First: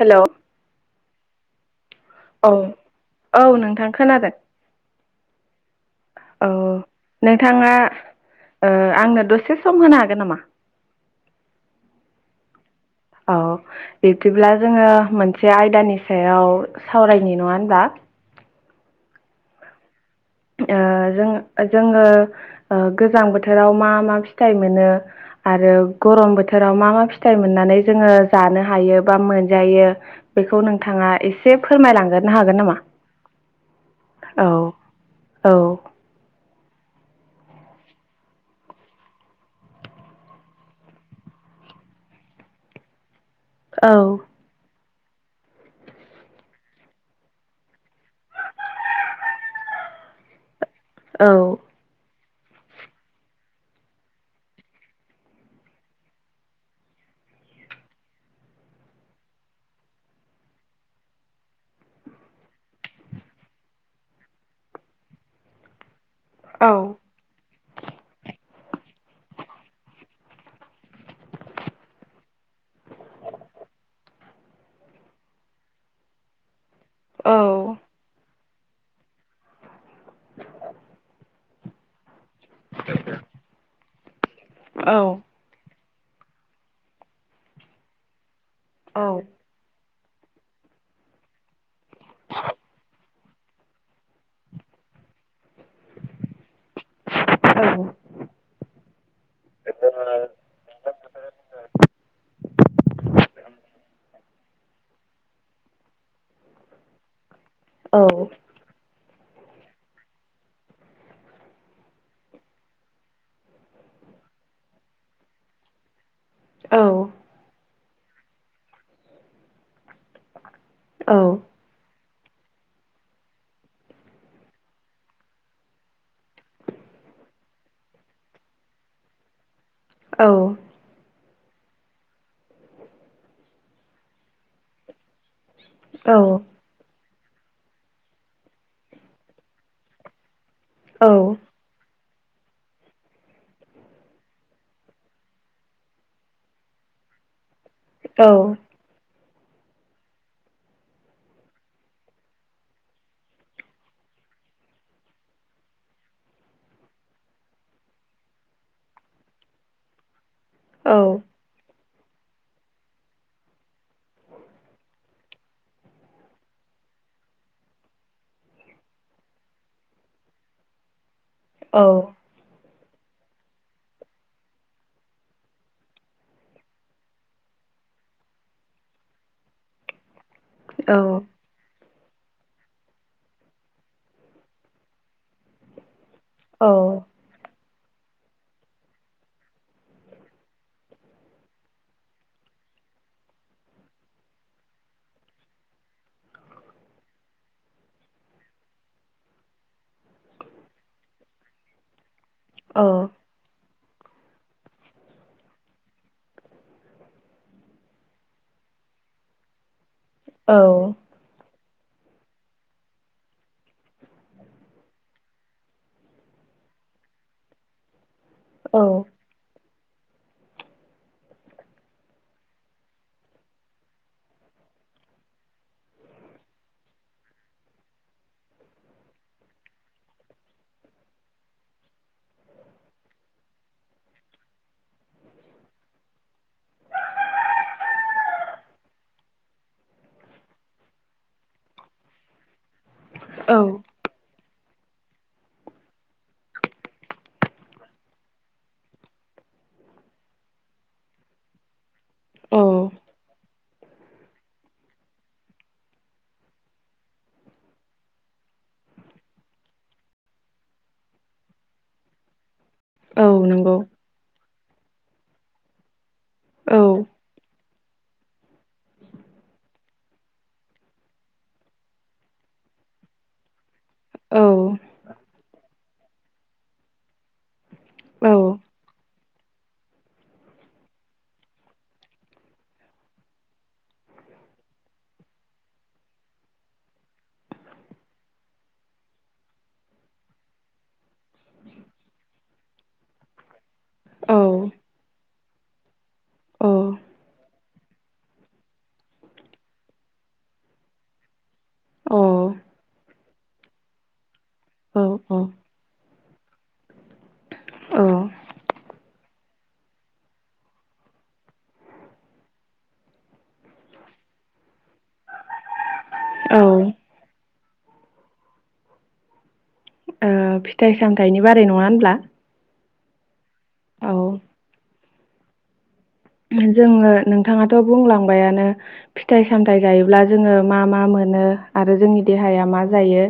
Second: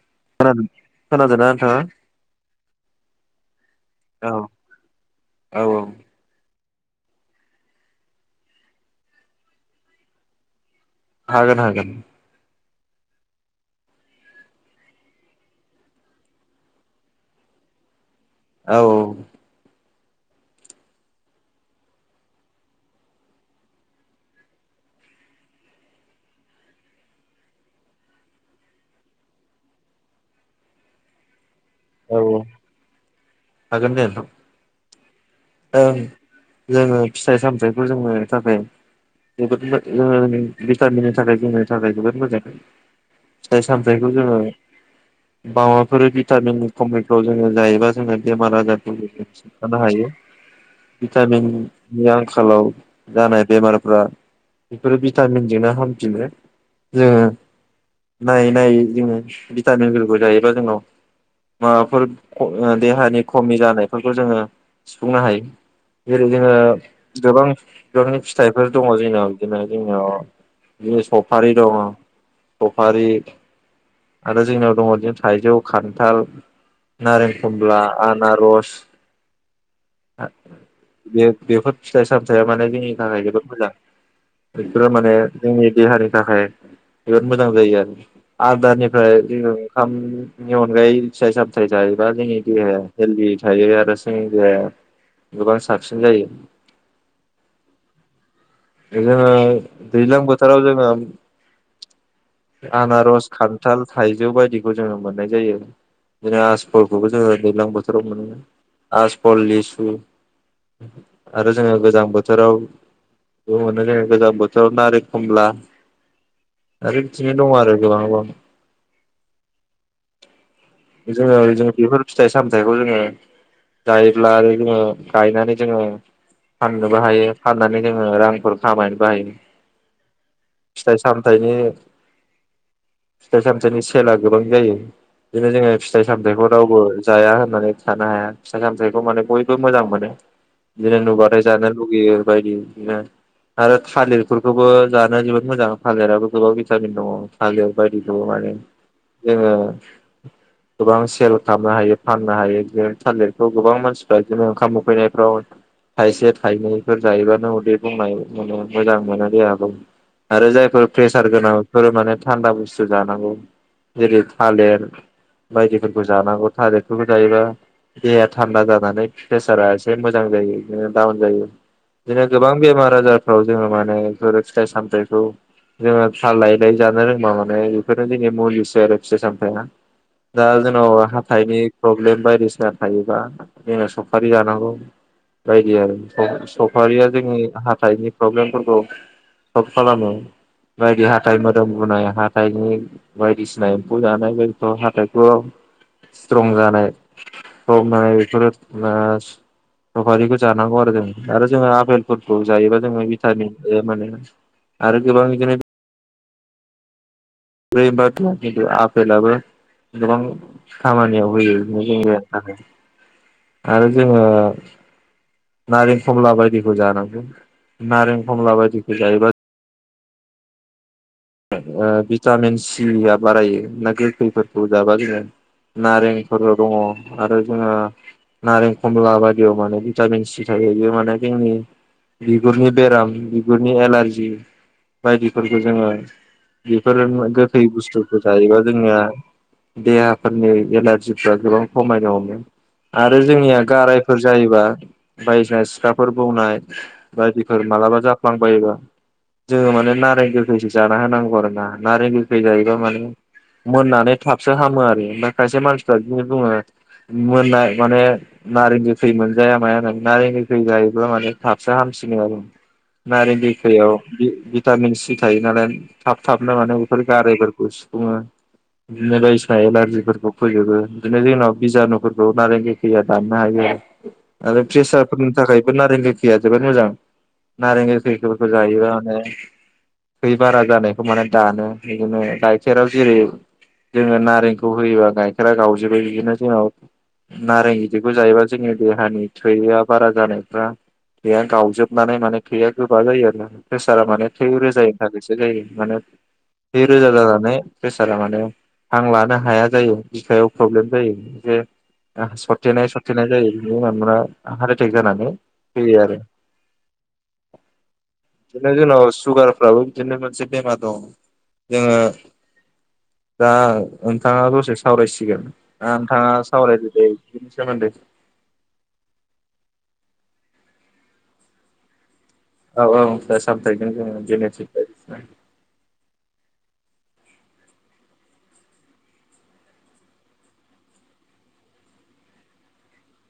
Hello खोनादों खोनादोना नोथांआ? औ औ नोंथां खोनादों। औ औ। औ नोंथाङा ओ आंनो दसे सम होनो हागोन नामा? हागोन हागोन। औ। बिब्दिब्ला जोङो मोनसे आयदानि सायाव सावरायनि नङा होनब्ला। औ औ। ओ जों जोङो ओ गोजां बोथोराव मा मा फिथाइ मोनो? आरो गरम बोथोराव मा मा फिथाइ मोननानै जोङो जानो हायो बा मोनजायो? बेखौ नोंथाङा एसे औ फोरमायलांग्रोनो औ हागोन नामा? हागोन दे नोंथां औ। औ ओं जोङो फिथाइ सामथायाइखौ जोंनो थाखाय जोबोद [unintelligible] भिटामिननि थाखाय जोंनि थाखाय जोबोद मोजां। फिथाय औ सामथायखौ जोङो माबाफोर भिटामिननि खमिफ्राव जोङो जायोबा जोङो बेमार- आजारफोरखौ जोङो सिन्थानो हायो। भिटामिन औ नि आंखालाव जानाय बेमारफ्रा बेफोरो भिटामिनजोंनो हामफिनो। जोङो नायै नायै जोङो भिटामिनफोरखौ जायोबा जोंनाव माबाफोर देहानि खमि जानायफोरखौ जोङो सुफुंनो हायो । जेरै जोङो गोबां बिबांनि फिथाइ बेफोर दङ जोंनियाव बिदिनो जोंनियाव बिदिनो सफारि दं। सफारि आरो जोंनियाव दङ बिदिनो थाइजौ, खान्थाल नारें, औ खमला, आनार'स। आ बे बेफोर फिथाइ सामथायाइया माने जोंनि थाखाय जोबोद मोजां। बेफोरो औ माने जोंनि देहानि थाखाय जबोद मोजां जायो आरो। औ आदारनिफ्राय जोङो ओंखामनि अनगायै फिथाय-सामथाय जायोब्ला जोंनि देहाया हेलदि थायो आरो जोंनि देहाया। गोबां साबसिन जायो। औ जोङो दैज्लां बोथोराव जोङो आनार'स, खान्थाल, थाइजौ बायदिखौ जोङो मोननाय जायो। बिदिनो [unintelligible] खौबो जोङो दैज्लां बोथोराव मोनोमोन आ फल, लिसु आरो जोङो गोजां बोथोराव बे मोनो जोङो गोजां बोथोराव नारें खमला आरो बिथिनि दं आरो। गोबां दं। जोंङो जों बेफोर फिथाइ-सामथायाइखौ जोङो जायोब्ला आरो जोङो गायनानै जोङो फाननोबो हायो फाननानै जोङो रांफोर खामायनोबो हायो । फिथाइ- साम थाइनि फिथाइ-सामथायाइनि सेना गोबां जायो। बिदिनो जोङो फिथाइ सामथायखौ रावबो जाया होननानै थानो हाया। फिथाइ-सामथायखौ माने बयबो मोजां मोनो। जेरै नुबाथाय जानो लुुबैयो बायदि बिनो आरो थालिरफोरखौबो जानो जोबोद मोजां थालिराबो गोबां भिटामिन दङ। थालिर बायदिखौ माने जोङो गोबां सेल खालामनो हायो फाननो हायो बिनो थालिरखौ गोबां मानसिफ्रा बिदिनो ओंखाम उखैनायफ्राव थाइसे थाइनैफोर जायोबानो उदै बुंनाय मोनो मोजां मोनो देहाखौ । आरो जायफोर प्रेसार गोनां बेफोर माने थान्दा बुस्थु जानांगौ जेरै थालेर बायदिफोरखौ जानांगौ थालेरखौबो जायोबा देहाया थान्दा जानानै प्रेसारा एसे मोजां जायो ओ दाउन जायो बिदिनो गोबां बेमार आजारफ्राव जोङो माने एफोर फिथाइ सामथाइखौ जोङो थाल लायै लायै जानो रोंबा माने बेफोरनो जोंनि मुलिसो आरो फिथाइ सामथायआ । दा जेन'बा हाथायनि प्रब्लेम बायदिसिना थायोबा जोङो सफारि जानांगौ बायदि आरो । स सफारिया जोंनि हाथाइनि प्रब्लेमफोरखौ सल्भ खालामो‌ । बायदि हाथाइ मोदोम बुनाय हाथाइनि बायदिसिना एम्फौ जानाय बायदिफोराव हा [unintelligible] स्ट्रं जानाय [unintelligible] सफारिखौ जानांगौ आरो जों आरो जोङो आफेल फोरखौ जायोबा जोङो भिटामिन ए मोनो आरो गोबां बिदिनो [unintelligible] आपेलाबो गोबां खामानियाव होयो । [unintelligible] आरो जोंङो नारें खमला बायदिखौ जानांगौ नारें खमला बायदिखौ जायोबा ओ भिटामिन सिया बारायो ना गोखैफोरखौ जाबा जोङो नारेंफोरबो दङ' आरो जोङो नारें खमला बायदियाव माने भिटामिन सि थायो । बियो माने जोंनि बिगुरनि बेराम बिगुरनि एलारजि बायदिफोरखौ जोङो बेफोरो गोखै बुस्थुफोर जायोबा जोंनिया देहाफोरनि एलारजिफ्रा गोबां खमायनो हमो । आरो औ जोंनिया गारायफोर जायोबा बायदिसिना सिखाफोर बौनाय बायदिफोर मालाबा जाफ्लांबायोबा जोङो माने नारें गोखैसो जा ना होनांगौ आरोना नारें गोखै जायोब्ला माने मोननानै थाबसो हामो आरो ओमफ्राय खायसे मानसिफ्रा बिदिनो बुङो । मोननाय माने नारें गोखै मोनजाया माया नों नारें गोखै जायोब्ला माने थाबसो हाम सिनो आरो नारें औ नंगौ गोखैयाव बि भिटामिन सि थायो नालाय । थाब थाबनो माने औ बेफोर गारायफोरखौ सुफुङो । [unintelligible] बायदिसिना एलारजिफोरखौ फोजोबो बिदिनो जोंनाव बिजानुफोरखौ नारें गोखैया दाननो हायो औ । आरो प्रेसारफोरनि थाखायबो नारें गोखैया जोबोद मोजां । नारें औ गोखैफोरखौ जायोबा माने थै बारा जानायखौ माने दानो बिदिनो गाइखेराव जेरै जोङो नारेंखौ होयोबा गाइखेरा गावजोबो बिदिनो जोंनाव नारें गिदिरखौ जायोबा जोंनि देहानि थैआ बारा जानायफ्रा थैया गावजोबनानै माने थैया गोबा जायो आरो ना । प्रेसारा माने औ थै रोजानि थाखायसो जायो माने थै रोजा जानानै प्रेसारा माने हां लानो हाया जायो बिखायाव प्रब्लेम जायो जे हां सरथेनाय सरथेनाय जायो बिनि उनाव हार्ट एटेक जानानै औ औ फैयो आरो ‌‌ बि दिनों जोंनाव सुगार फ्राबो बिदिनो मोनसे बेमार दं जोङो दा नोंथाङा दसे सावरायसिगोन दा नोंथाङा औ सावरायदो दे बिदिनो । सोमोन्दै । ओ फिथाइ सामथायाइनि बारै नङा होनब्ला? औ औ फिथाइ सामथायाइ जों जोङो औ जेनेखि बायदिसिना । [unintelligible] जोङो नोंथाङाथ' बुंलांबायानो फिथाइ सामथायाइ जायोब्ला जोङो मा मा मोनो मोनो आरो जोंनि देहाया मा जायो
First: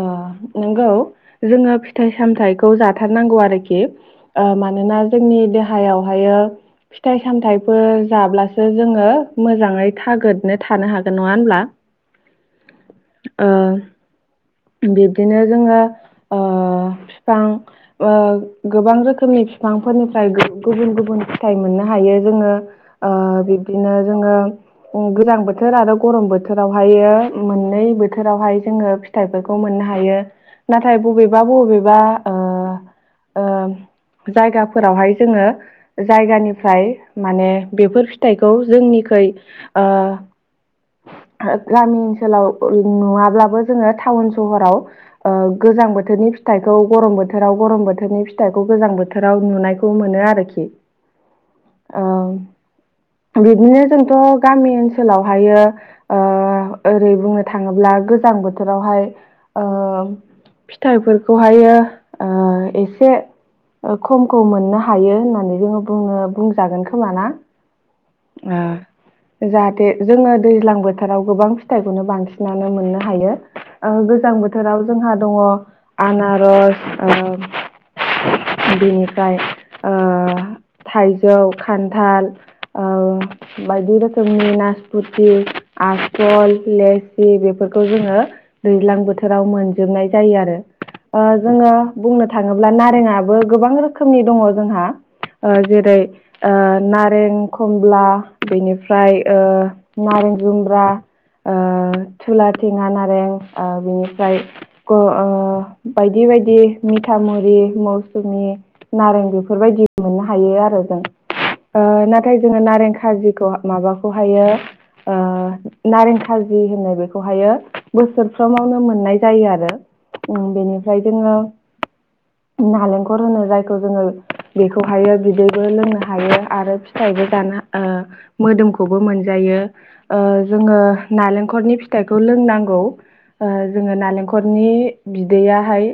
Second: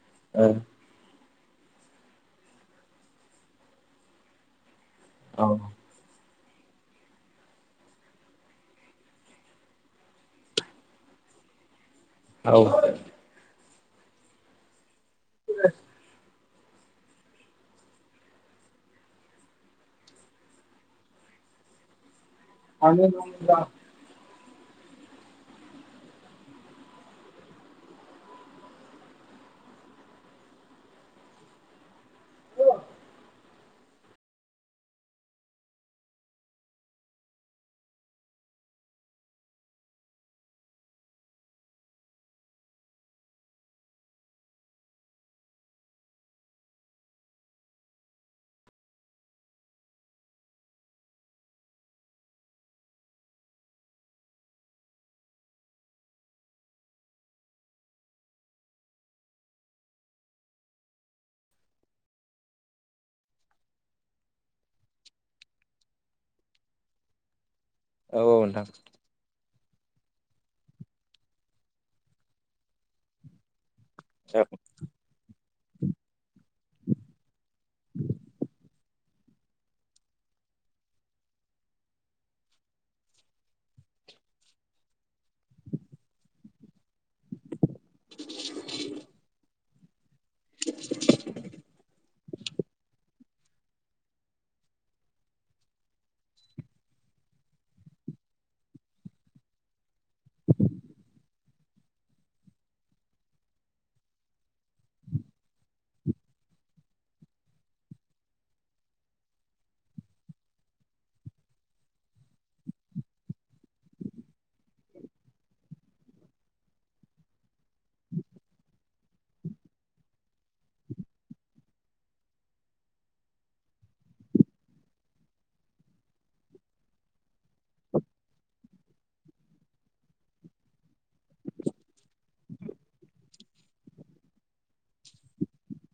अ औ नंगौ जोङो फिथाइ सामथाइखौ जाथारनांगौ आरोखि ओ मान मानोना जोंनि औ देहायावहायो फिथाइ सामथायाइफोर जाब्लासो जोङो मोजाङै थागोदनो थानो हागोन नङा होमब्ला? औ ओ बिब्दिनो जोङो [inaudible] फिफां ओ गोबां रोखोमनि फिफांफोरनिफ्राय गुबुन गुबुन फिथाइ मोननो हायो जोङो ओ बिब्दिनो जोङो ओ गोजां बोथोर आरो गरम बोथोरावहायो मोननै बोथोरावहाय जोङो फिथाइफोरखौ मोननो हायो नाथाय बबेबा बबेबा ओ ओ [inaudible] जायगाफोरावहाय जोङो जायगानिफ्राय माने बेफोर फिथाइखौ जोंनि खैर गामि ओनसोलाव नङाब्लाबो जोङो थाउन सहराव ओ गोजां बोथोरनि फिथाइखौ गरम बोथोराव गरम बोथोरनि फिथाइखौ गोजां बोथोर बोथोराव नुनायखौ मोनो आरोखि [inaudible] ओ बिदिनो जोंथ' गामि ओनसोलावहायो ओ‌ओरै बुंनो थाङोब्ला ओ गोजां बोथोरावहाय ओ फिथाइफोरखौहायो ओ एसे ओ खमखौ मोननो हायो होननानै जोङो बुंनो बुंजागोन खोमा ना औ नोंथां ओ जा ए जोङो दैज्लां बोथोराव गोबां फिथाइखौनो बांसिनानो मोननो हायो ओ गोजां बोथोराव जोंहा दङ आनारस ओ बेनिफ्राय ओ थाइजौ खान्थाल ओ बायदि रखोमनि नासपति आसल लेस- स्रि बेफोरखौ जोङो दैज्लां बोथोराव मोनजोबनाय जायो आरो ओ जोङो बुंनो थाङोब्ला नारेंआबो गोबां रोखोमनि दङ जोंहा ओ जेरै ओ नारें खमला बेनिफ्राय ओ नारें जुमब्रा ओ थुला थेङा नारें ओ बिनिफ्राय ओ ओ बायदि बेबायदि मिथामुरि मौसुमि नारें बेफोरबायदि मोननो हायो आरो जों ओ नाथाय जोङो नारें खाजिखौ माबाखौहायो ओ नारें खाजि होनो बेखौहायो बोसोरफ्रोमावनो मोननाय जायो आरो उम बेनिफ्राय जोङो नालेंखर होनो जायखौ जोङो बेखौहायो बिदैबो लोंनो हायो आरो फिथ थाइबो जानो ओ मोदोमखौबो मोनजायो ओ जोङो नालेंखरनि फिथ फिथाइखौ लोंनांगौ जोङो नालेंखरनि बिदैया हाय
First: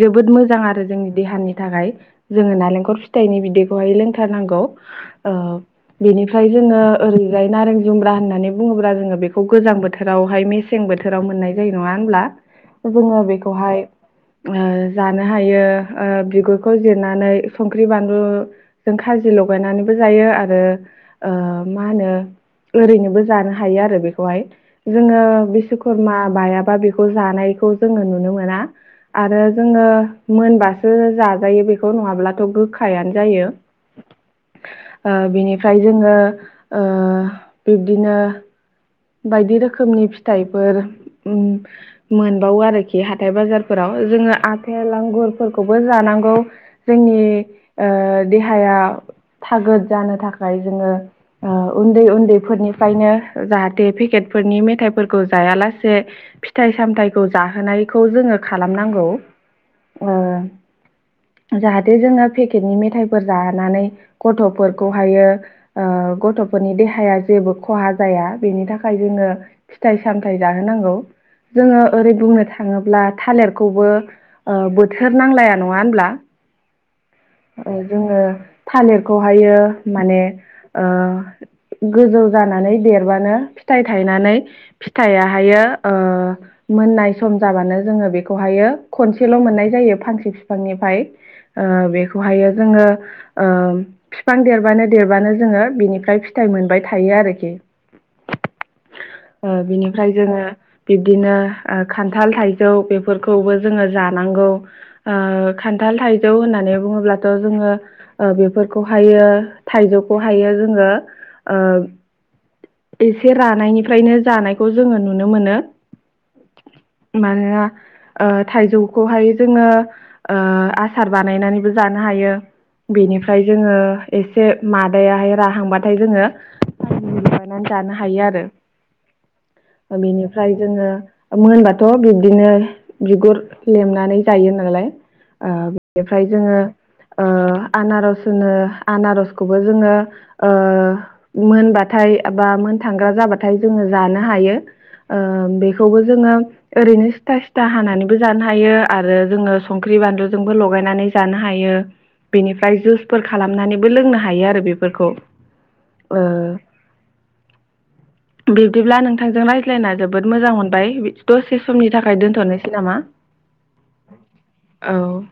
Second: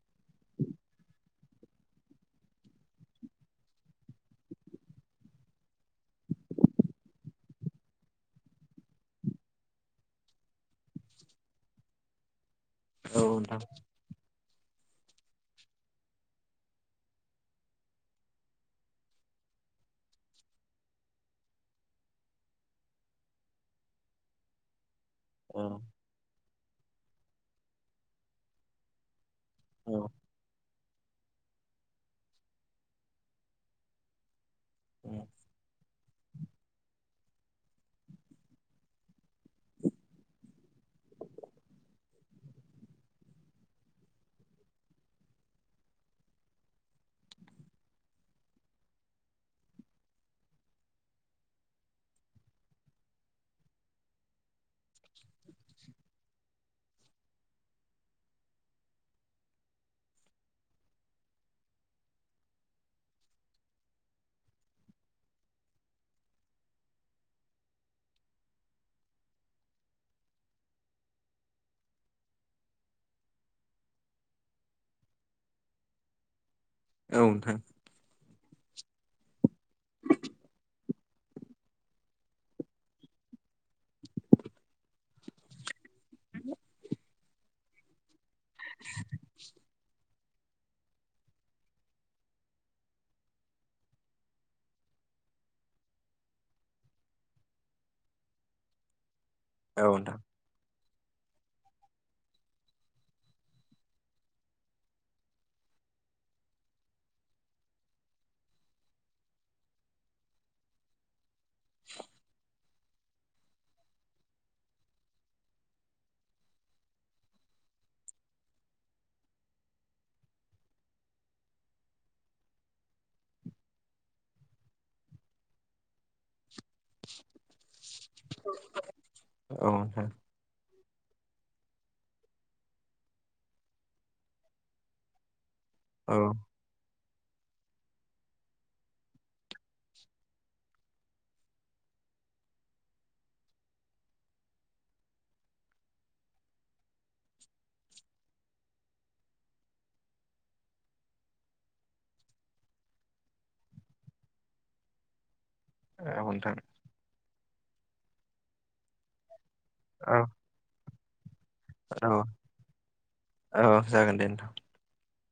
जोबोद मोजां आरो जोंनि देहानि थाखाय जोङो नालेंखर फिथाइनि बिदैखौहाय लोंथारनांगौ ओ बेनिफ्राय जोङो ओरैजाय नारें जुमब्रा होननानै बुङोब्ला जोङो बेखौ गोजां बोथोरावहाय मेसें बोथोराव मोननाय जायो नङा होनब्ला जोङो औ नोंथां बेखौहाय ओ जानो हायो ओ बिगुरखौ जिरनानै संख्रि बानलुजों खाजिल' लगायनानैबो जायो आरो ओ मा होनो ओरैनोबो जानो हायो आरो बेखौहाय जोङो औ बिस्वकर्मा बायाबा बेखौ जानायखौ जोङो नुनो मोना आरो जोङो औ मोनबासो जाजायो बेखौ नङाब्लाथ' गोखायानो जायो। बिनिफ्राय जोङो बिब्दिनो बायदि रोखोमनि फिथाइफोर मोनबावो आरोखि हाथाय बाजारफोराव जोङो आथेल आगुरफोरखौबो जानांगौ जोंनि देहाया थागोद जानो थाखाय जोङो ओ उन्दै उन्दैफोरनिफ्रायनो जाहाथे बे पेकेट फोरनि मेथाइफोरखौ जायालासे फिथाइ सामथाइखौ जाहोनायखौ जोङो खालामनांगौ । ओ जाहाथे जोंङो पेकेटनि मेथायफोर जानानै गथ'फोरखौहायो ओ गथ'फोरनि देहाया जेबो खहा जाया बेनि थाखाय जोङो फिथाइ सामथाय जाहोनांगौ । जोङो ओरै बुंनो थाङोब्ला थालिरखौबो बोथोर नांलाया नङा होनब्ला? [inaudible] नोंथां आरो जोङो थालिरखौहायो माने ओ गोजौ जानानै देर बानो फिथाइ थायनानै फिथायाहायो ओ मोननाय सम जाबानो जोङो बेखौ खनसेल' मोननाय जायो फांसे बिफांनिफ्राय ओ बेखौहायो जोङो ओ बिफां देरबानो देरबानो जों हो बेनिफ्राय फिथाइ मोनबाय थायो आरोखि । ओ औ बिनिफ्राय नोंथां जोङो बिब्दिनो ओ खान्थाल थाइजौ बेफोरखौबो जोङो जानांगौ ओ खान्थाल थाइजौ होननानै नानै बुङोब्लाथ' जोङो बेफोरखौहायो थाइजौखौ हायो जोङो ओ एसे रानायनिफ्रायनो जानायखौ जोङो नुनो मोनो । मानोना ओ थाइजौखौहाय जोङो ओ आसार बानायनानैबो जानो हायो । बेनिफ्राय जोङो एसे मादायाहाय राहांबा थाय जोंङो [unintelligible] लगायनानै जानो हायो आरो औ ओ नोंथां बेनिफ्राय जो जोङो मोनबाथ' बिब्दिनो बिगुर लेमनानै जायो नालाय । ओ औ बेनिफ्राय जोङो ओ [inaudible] आनारस होनो आनारसखौबो जोङो ओ मोनबाथाय बा मोन थांग्रा जाबाथाय जोङो जानो हायो । ओ बेखौबो जोङो ओरैनो सिथा सिथा हानानैबो जानो हायो आरो जोङो संख्रि बानलुजोंबो लगायनानै जानो हायो । बेनिफ्राय जुसफोर खालामनानैबो लोंनो हायो आरो बेफोरखौ । औ नोंथां । बिब्दिब्ला नोंथांजों रायज्लायना औ जोबोद मोजां मोनबाय । दसे समनि औ थाखाय दोनथ'नोसै नामा? औ जागोन दे नोंथां औ ।